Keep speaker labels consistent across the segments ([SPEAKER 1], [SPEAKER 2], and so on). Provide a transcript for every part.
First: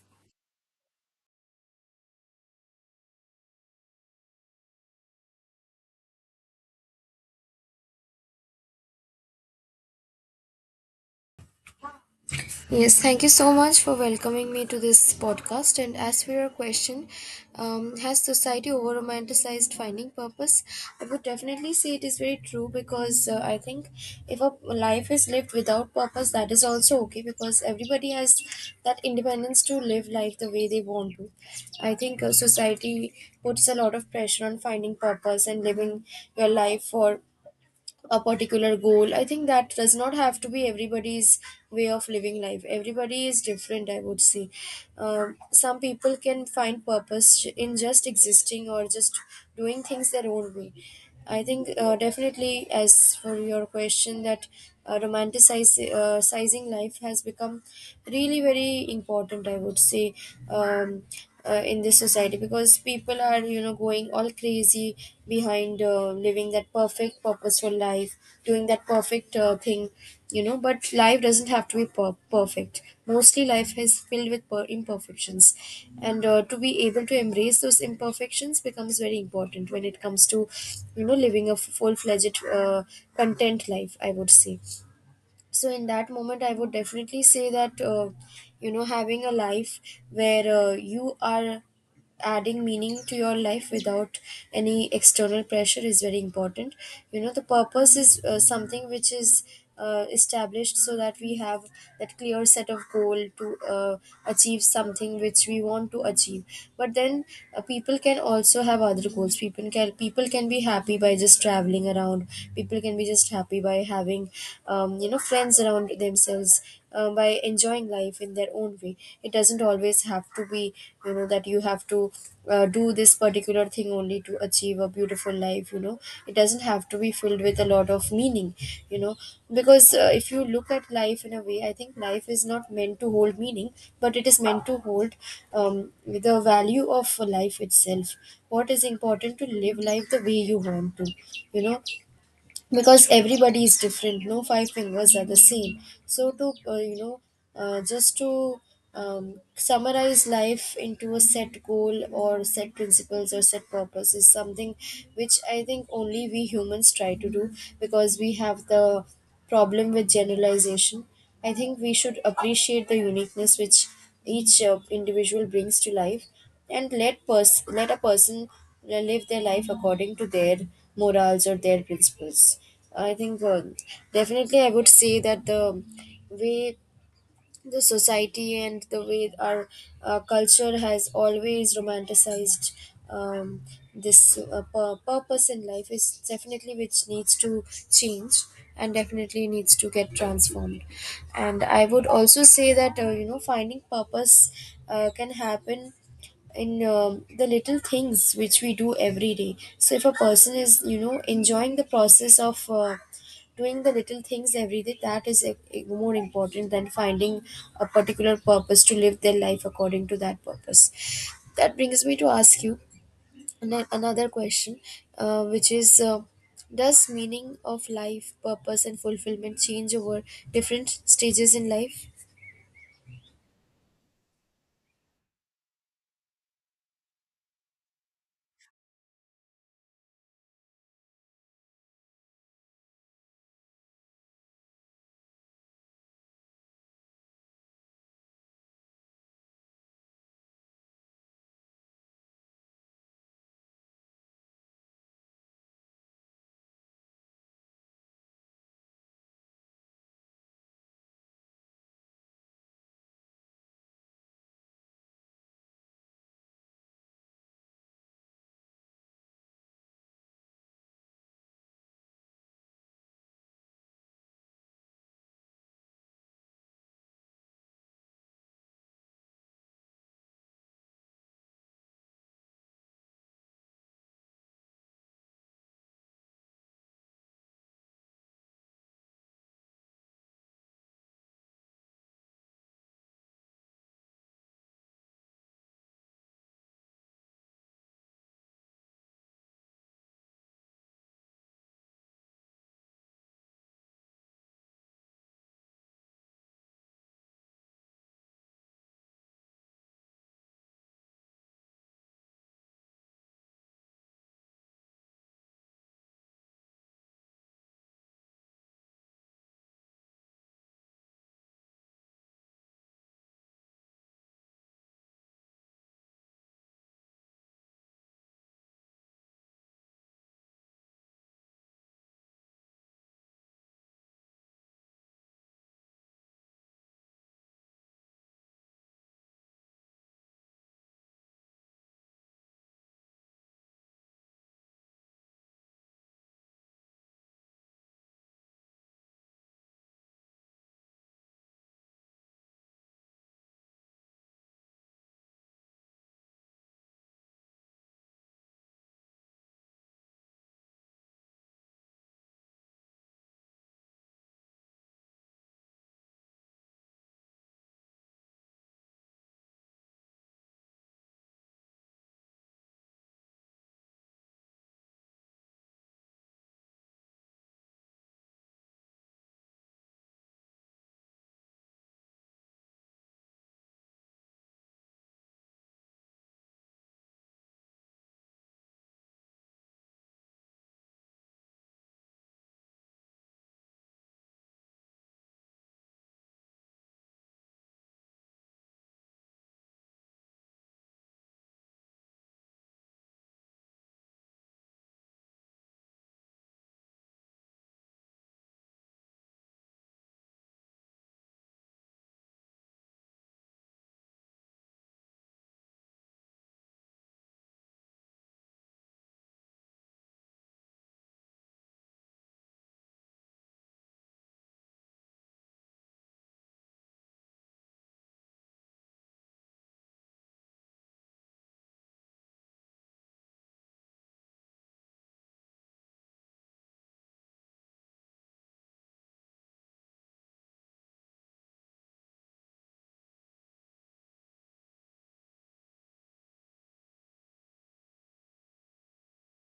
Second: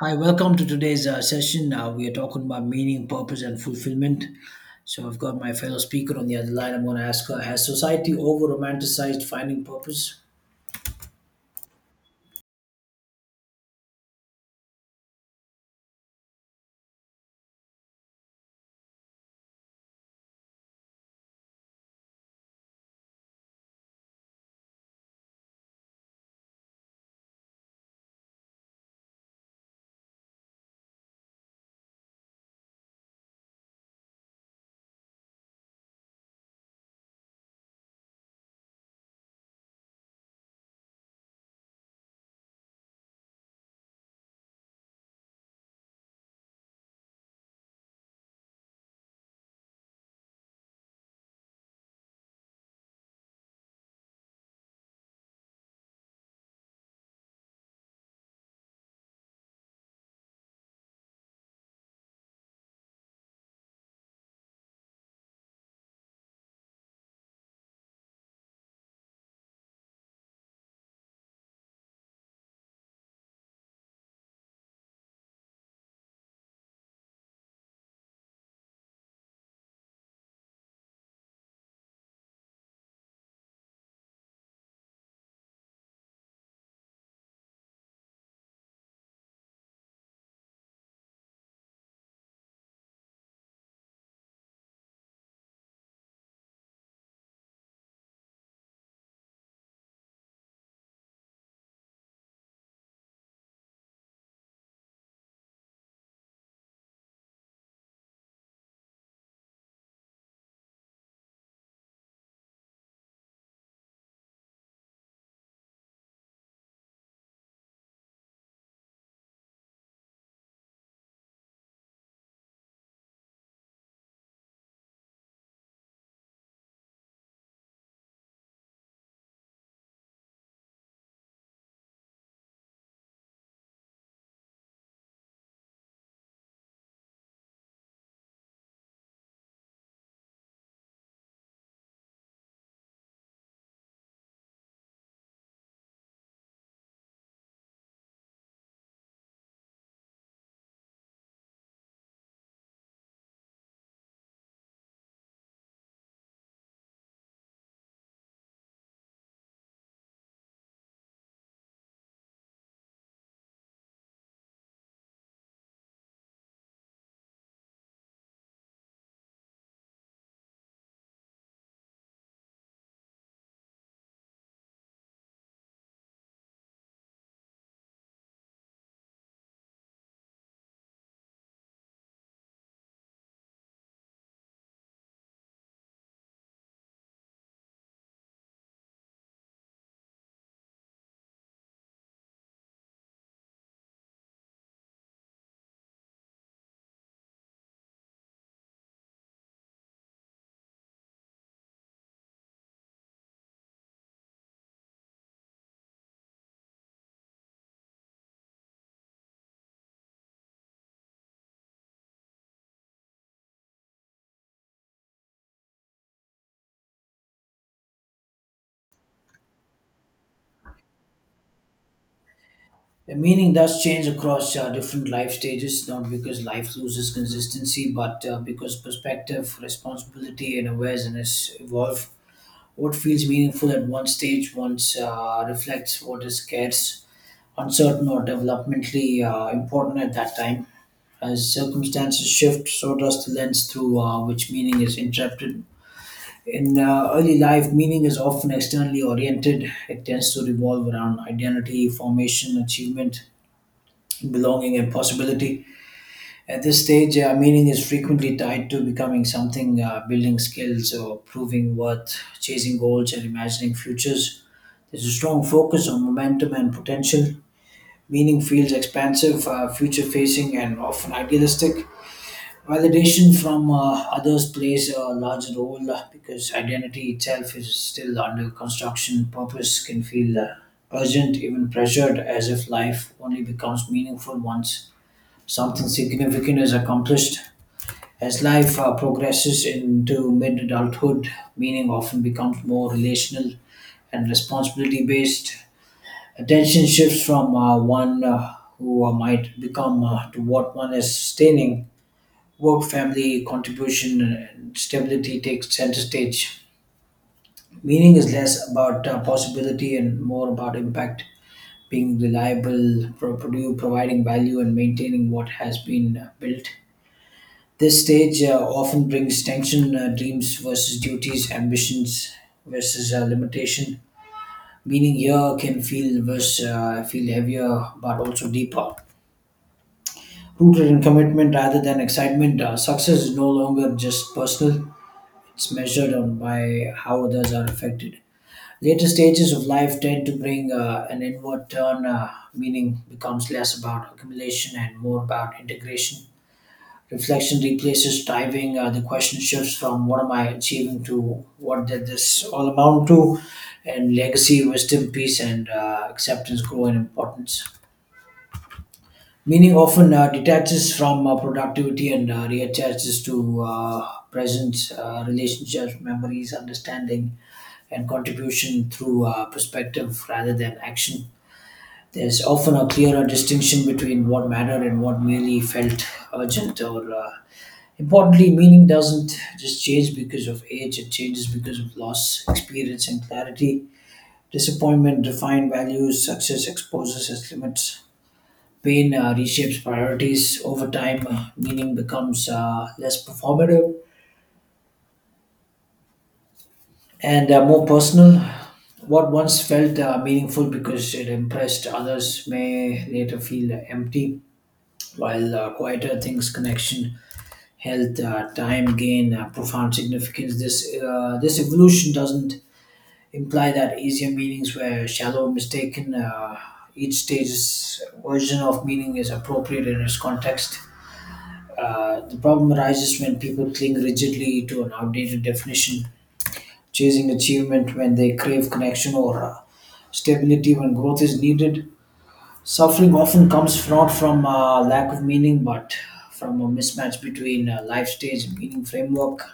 [SPEAKER 1] Hi, welcome to today's session. We are talking about meaning, purpose, and fulfillment. So, I've got my fellow speaker on the other line. I'm going to ask her, has society over romanticized finding purpose?
[SPEAKER 2] Yes, thank you so much for welcoming me to this podcast. And as for your question, has society over romanticized finding purpose? I would definitely say it is very true because I think if a life is lived without purpose, that is also okay because everybody has that independence to live life the way they want to. I think society puts a lot of pressure on finding purpose and living your life for a particular goal. I think that does not have to be everybody's way of living life. Everybody is different, I would say. Some people can find purpose in just existing or just doing things their own way. I think definitely, as for your question, that romanticizing sizing life has become really very important. I would say um, in this society because people are going all crazy behind living that perfect purposeful life, doing that perfect thing, but life doesn't have to be perfect. Mostly life is filled with imperfections, and to be able to embrace those imperfections becomes very important when it comes to, you know, living a full-fledged content life, I would say. So in that moment I would definitely say that, you know, having a life where, you are adding meaning to your life without any external pressure is very important, you know. The purpose is something which is established so that we have that clear set of goal to achieve something which we want to achieve. But then people can also have other goals. People can, people can be happy by just traveling around. People can be just happy by having, you know, friends around themselves, by enjoying life in their own way. It doesn't always have to be, you know, that you have to do this particular thing only to achieve a beautiful life, you know. It doesn't have to be filled with a lot of meaning, you know, because if you look at life in a way, I think life is not meant to hold meaning, but it is meant to hold, the value of life itself. What is important to live life the way you want to, you know, because everybody is different. No five fingers are the same. So to, you know, just to, summarize life into a set goal or set principles or set purpose is something which I think only we humans try to do because we have the problem with generalization. I think we should appreciate the uniqueness which each individual brings to life, and let a person live their life according to their morals or their principles. I think definitely I would say that the way the society and the way our culture has always romanticized, um, this purpose in life is definitely which needs to change and definitely needs to get transformed. And I would also say that, you know, finding purpose can happen in, the little things which we do every day. So if a person is, you know, enjoying the process of doing the little things every day, that is more important than finding a particular purpose to live their life according to that purpose. That brings me to ask you another question, which is does meaning of life, purpose, and fulfillment change over different stages in life?
[SPEAKER 1] The meaning does change across different life stages, not because life loses consistency, but because perspective, responsibility, and awareness evolve. What feels meaningful at one stage once reflects what is scarce, uncertain, or developmentally important at that time. As circumstances shift, so does the lens through which meaning is interpreted. In early life, meaning is often externally oriented. It tends to revolve around identity, formation, achievement, belonging, and possibility. At this stage, meaning is frequently tied to becoming something, building skills, or proving worth, chasing goals, and imagining futures. There's a strong focus on momentum and potential. Meaning feels expansive, future facing, and often idealistic. Validation from others plays a larger role because identity itself is still under construction. Purpose can feel urgent, even pressured, as if life only becomes meaningful once something significant is accomplished. As life progresses into mid adulthood, meaning often becomes more relational and responsibility based. Attention shifts from one who might become to what one is sustaining. Work, family, contribution, and stability takes center stage. Meaning is less about possibility and more about impact, being reliable, providing value, and maintaining what has been built. This stage often brings tension, dreams versus duties, ambitions versus limitation. Meaning here can feel heavier, but also deeper. Rooted in commitment rather than excitement, success is no longer just personal, it's measured on by how others are affected. Later stages of life tend to bring an inward turn, meaning becomes less about accumulation and more about integration. Reflection replaces striving. The question shifts from what am I achieving to what did this all amount to, and legacy, wisdom, peace, and acceptance grow in importance. Meaning often detaches from productivity and reattaches to presence, relationships, memories, understanding, and contribution through perspective rather than action. There's often a clearer distinction between what mattered and what merely felt urgent or importantly. Meaning doesn't just change because of age, it changes because of loss, experience, and clarity. Disappointment define values, success exposes its limits. Pain reshapes priorities over time, meaning becomes less performative and more personal. What once felt meaningful because it impressed others may later feel empty, while quieter things, connection, health, time gain profound significance. This evolution doesn't imply that easier meanings were shallow, or mistaken. Each stage's version of meaning is appropriate in its context. The problem arises when people cling rigidly to an outdated definition, chasing achievement when they crave connection or stability when growth is needed. Suffering often comes not from lack of meaning but from a mismatch between life stage and meaning framework.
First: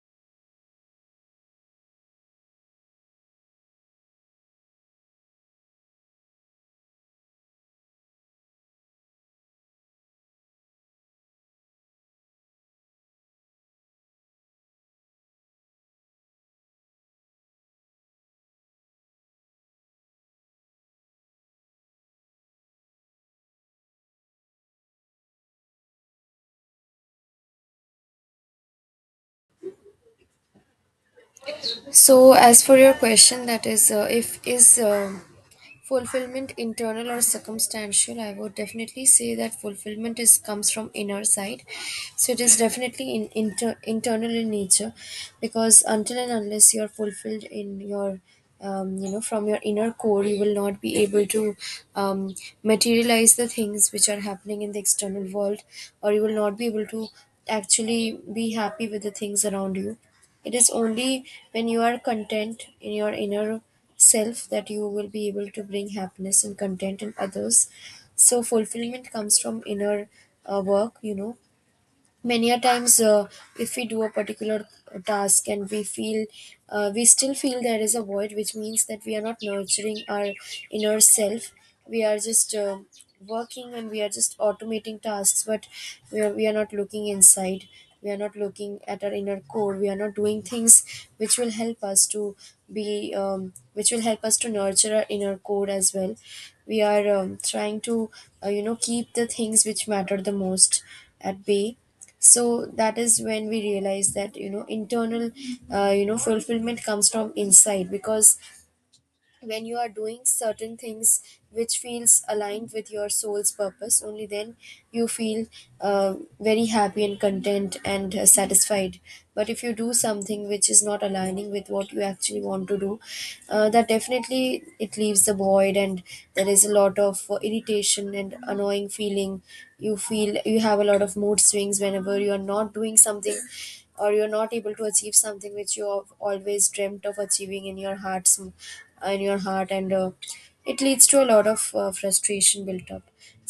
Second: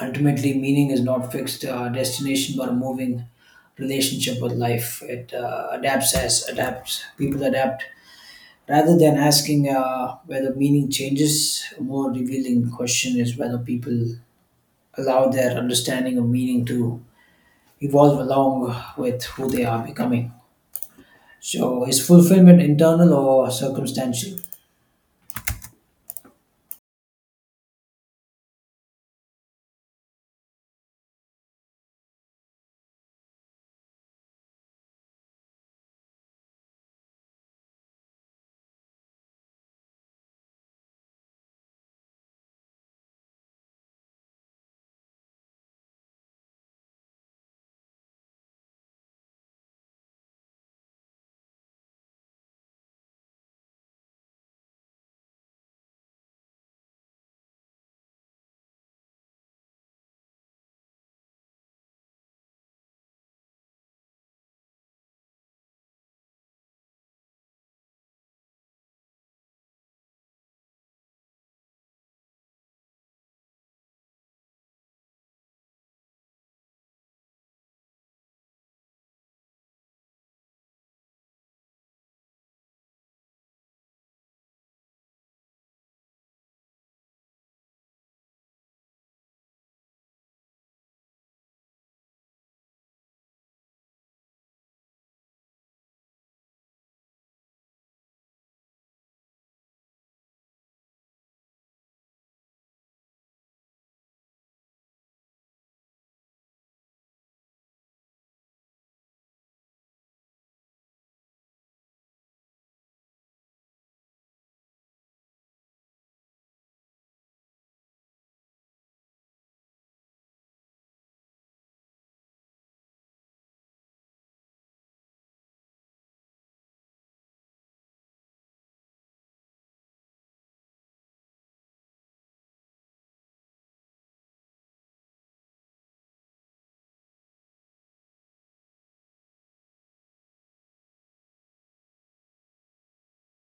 [SPEAKER 1] Ultimately, meaning is not fixed destination but a moving relationship with life. It adapts as adapts. People adapt. Rather than asking whether meaning changes, a more revealing question is whether people allow their understanding of meaning to evolve along with who they are becoming. So, is fulfillment internal or circumstantial?
[SPEAKER 2] So, as for your question, that is, if is fulfillment internal or circumstantial, I would definitely say that fulfillment is comes from inner side. So it is definitely internal in nature, because until and unless you are fulfilled in your, you know, from your inner core, you will not be able to, um, materialize the things which are happening in the external world, or you will not be able to actually be happy with the things around you. It is only when you are content in your inner self that you will be able to bring happiness and content in others. So, fulfillment comes from inner work, you know. Many a times if we do a particular task and we feel, we still feel there is a void, which means that we are not nurturing our inner self. We are just working and we are just automating tasks, but we are not looking inside. We are not looking at our inner core. We are not doing things which will help us to be, which will help us to nurture our inner core as well. We are, trying to you know, keep the things which matter the most at bay. So that is when we realize that, you know, internal you know, fulfillment comes from inside, because when you are doing certain things which feels aligned with your soul's purpose, only then you feel uh, very happy and content and satisfied. But if you do something which is not aligning with what you actually want to do, that definitely it leaves the void, and there is a lot of irritation and annoying feeling. You feel you have a lot of mood swings whenever you are not doing something or you're not able to achieve something which you have always dreamt of achieving in your heart's in your heart. And it leads to a lot of frustration built up.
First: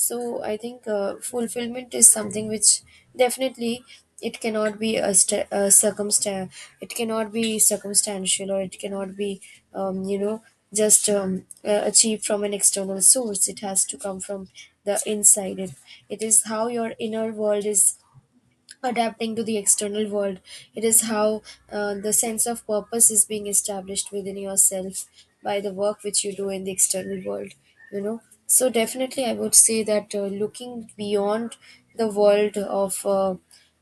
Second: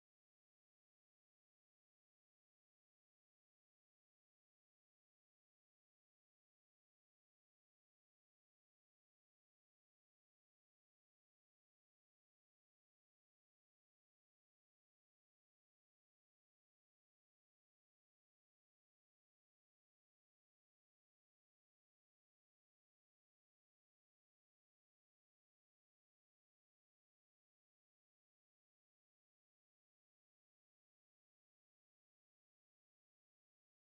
[SPEAKER 2] So I think fulfillment is something which definitely it cannot be a circumstance. It cannot be circumstantial, or it cannot be, you know, just achieved from an external source. It has to come from the inside. It is how your inner world is adapting to the external world. It is how the sense of purpose is being established within yourself by the work which you do in the external world, you know. So, definitely, I would say that looking beyond the world of,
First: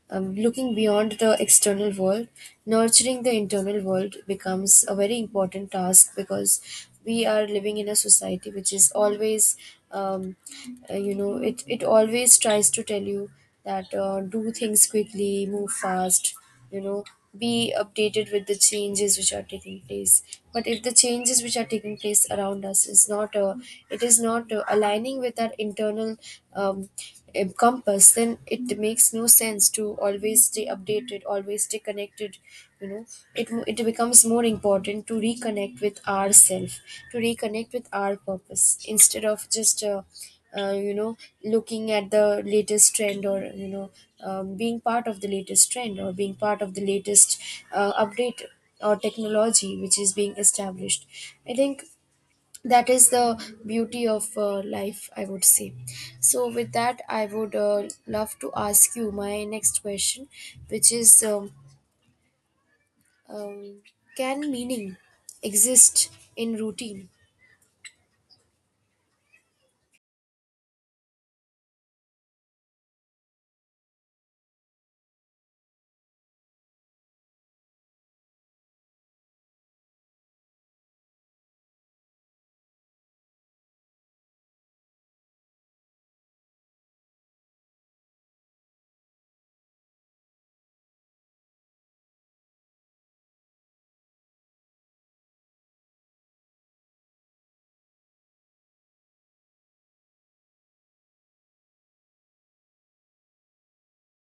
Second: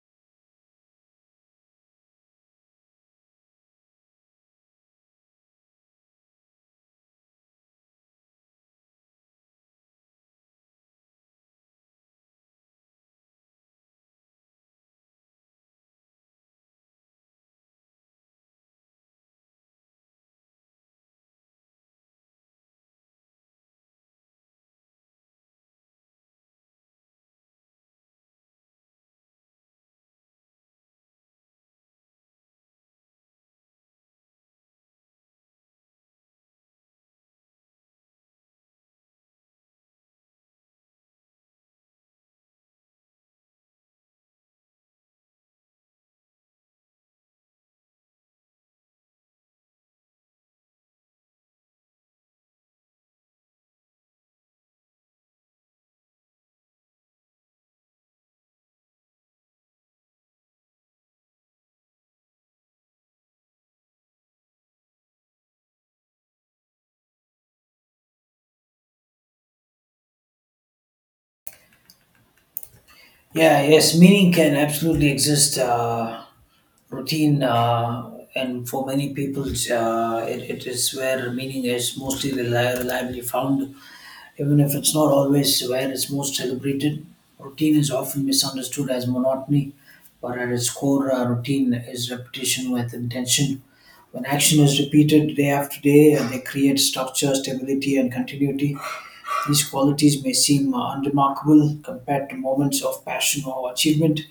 [SPEAKER 2] looking beyond the external world, nurturing the internal world becomes a very important task, because we are living in a society which is always, um, you know, it always tries to tell you that, do things quickly, move fast, you know, be updated with the changes which are taking place. But if the changes which are taking place around us is not, it is not aligning with our internal, um, encompass, then it makes no sense to always stay updated, always stay connected, you know. It becomes more important to reconnect with ourself, to reconnect with our purpose, instead of just you know, looking at the latest trend, or, you know, being part of the latest trend or being part of the latest update or technology which is being established. I think that is the beauty of life, I would say. So with that I would love to ask you my next question, which is, um, can meaning exist in routine?
[SPEAKER 1] Yeah, yes, meaning can absolutely exist. Routine and for many people it is where meaning is mostly reliably found. Even if it's not always where it's most celebrated, routine is often misunderstood as monotony, but at its core, routine is repetition with intention. When action is repeated day after day, they create structure, stability, and continuity. These qualities may seem unremarkable compared to moments of passion or achievement,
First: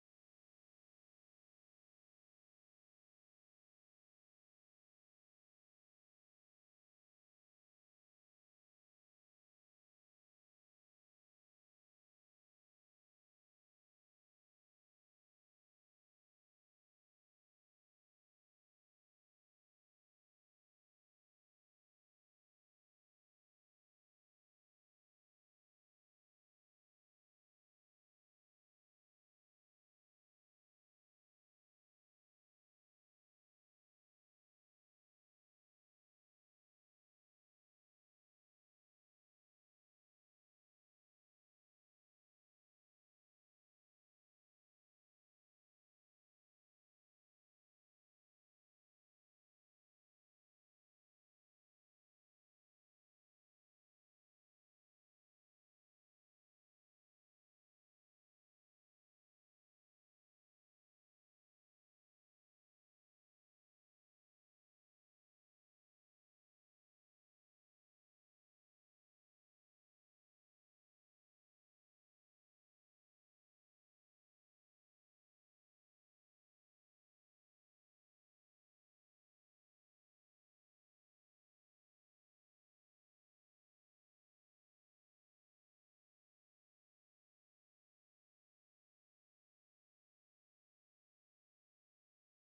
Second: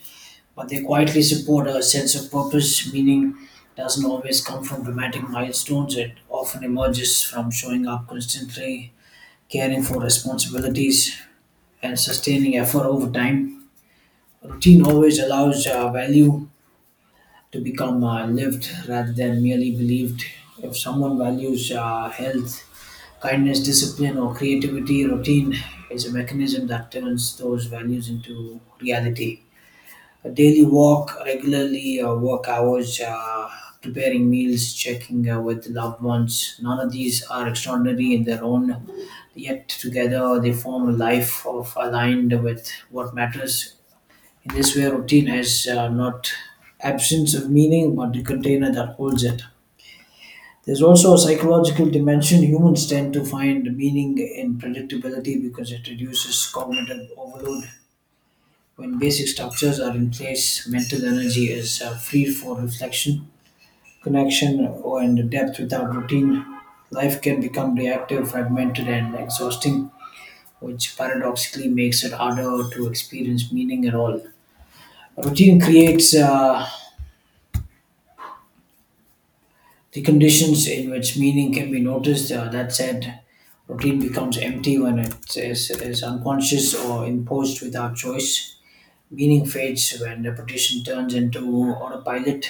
[SPEAKER 1] but they quietly support a sense of purpose. Meaning doesn't always come from dramatic milestones. It often emerges from showing up constantly, caring for responsibilities, and sustaining effort over time. Routine always allows value to become lived rather than merely believed. If someone values health, kindness, discipline, or creativity, routine is a mechanism that turns those values into reality. A daily walk, regularly work hours, preparing meals, checking with loved ones, none of these are extraordinary in their own, yet together they form a life of aligned with what matters. In this way, routine has not absence of meaning, but the container that holds it. There's also a psychological dimension. Humans tend to find meaning in predictability because it reduces cognitive overload. When basic structures are in place, mental energy is free for reflection, connection, or and depth without routine. Life can become reactive, fragmented, and exhausting, which paradoxically makes it harder to experience meaning at all. Routine creates the conditions in which meaning can be noticed. That said, routine becomes empty when is unconscious or imposed without choice. Meaning fades when repetition turns into autopilot,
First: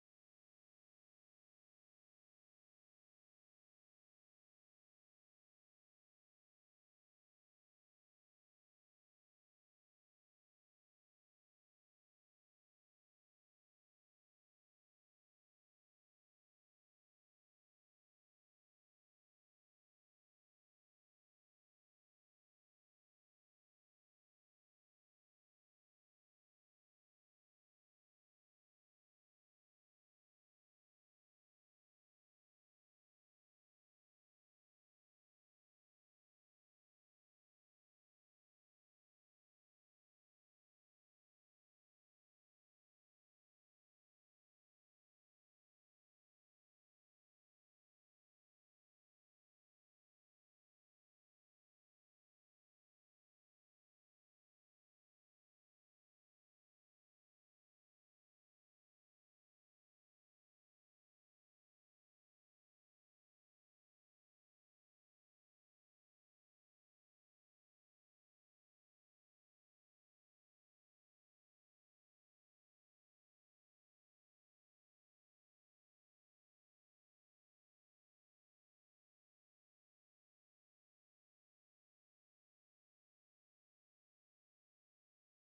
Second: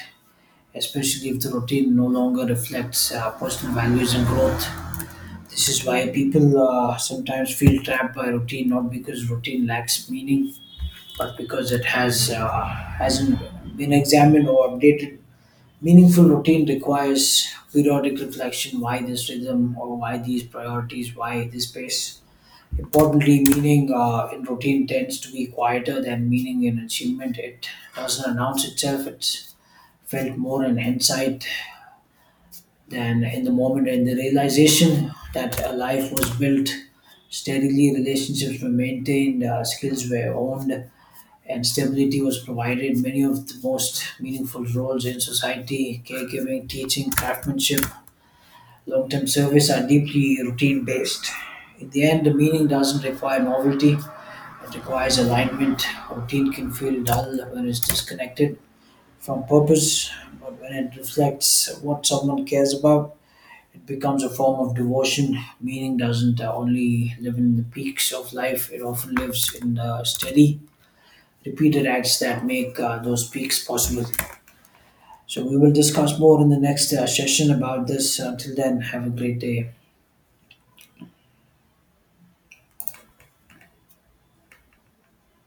[SPEAKER 1] especially if the routine no longer reflects personal values and growth. This is why people sometimes feel trapped by routine, not because routine lacks meaning, but because it hasn't been examined or updated. Meaningful routine requires periodic reflection, why this rhythm or why these priorities, why this pace. Importantly, meaning in routine tends to be quieter than meaning in achievement. It doesn't announce itself, it's felt more in hindsight than in the moment and the realization that a life was built steadily, relationships were maintained, skills were owned, and stability was provided. Many of the most meaningful roles in society, caregiving, teaching, craftsmanship, long term service, are deeply routine based. In the end, the meaning doesn't require novelty, it requires alignment. Routine can feel dull when it's disconnected from purpose, but when it reflects what someone cares about, it becomes a form of devotion. Meaning doesn't only live in the peaks of life, it often lives in the steady repeated acts that make those peaks possible. So, we will discuss more in the next session about this. Until then, have a great day.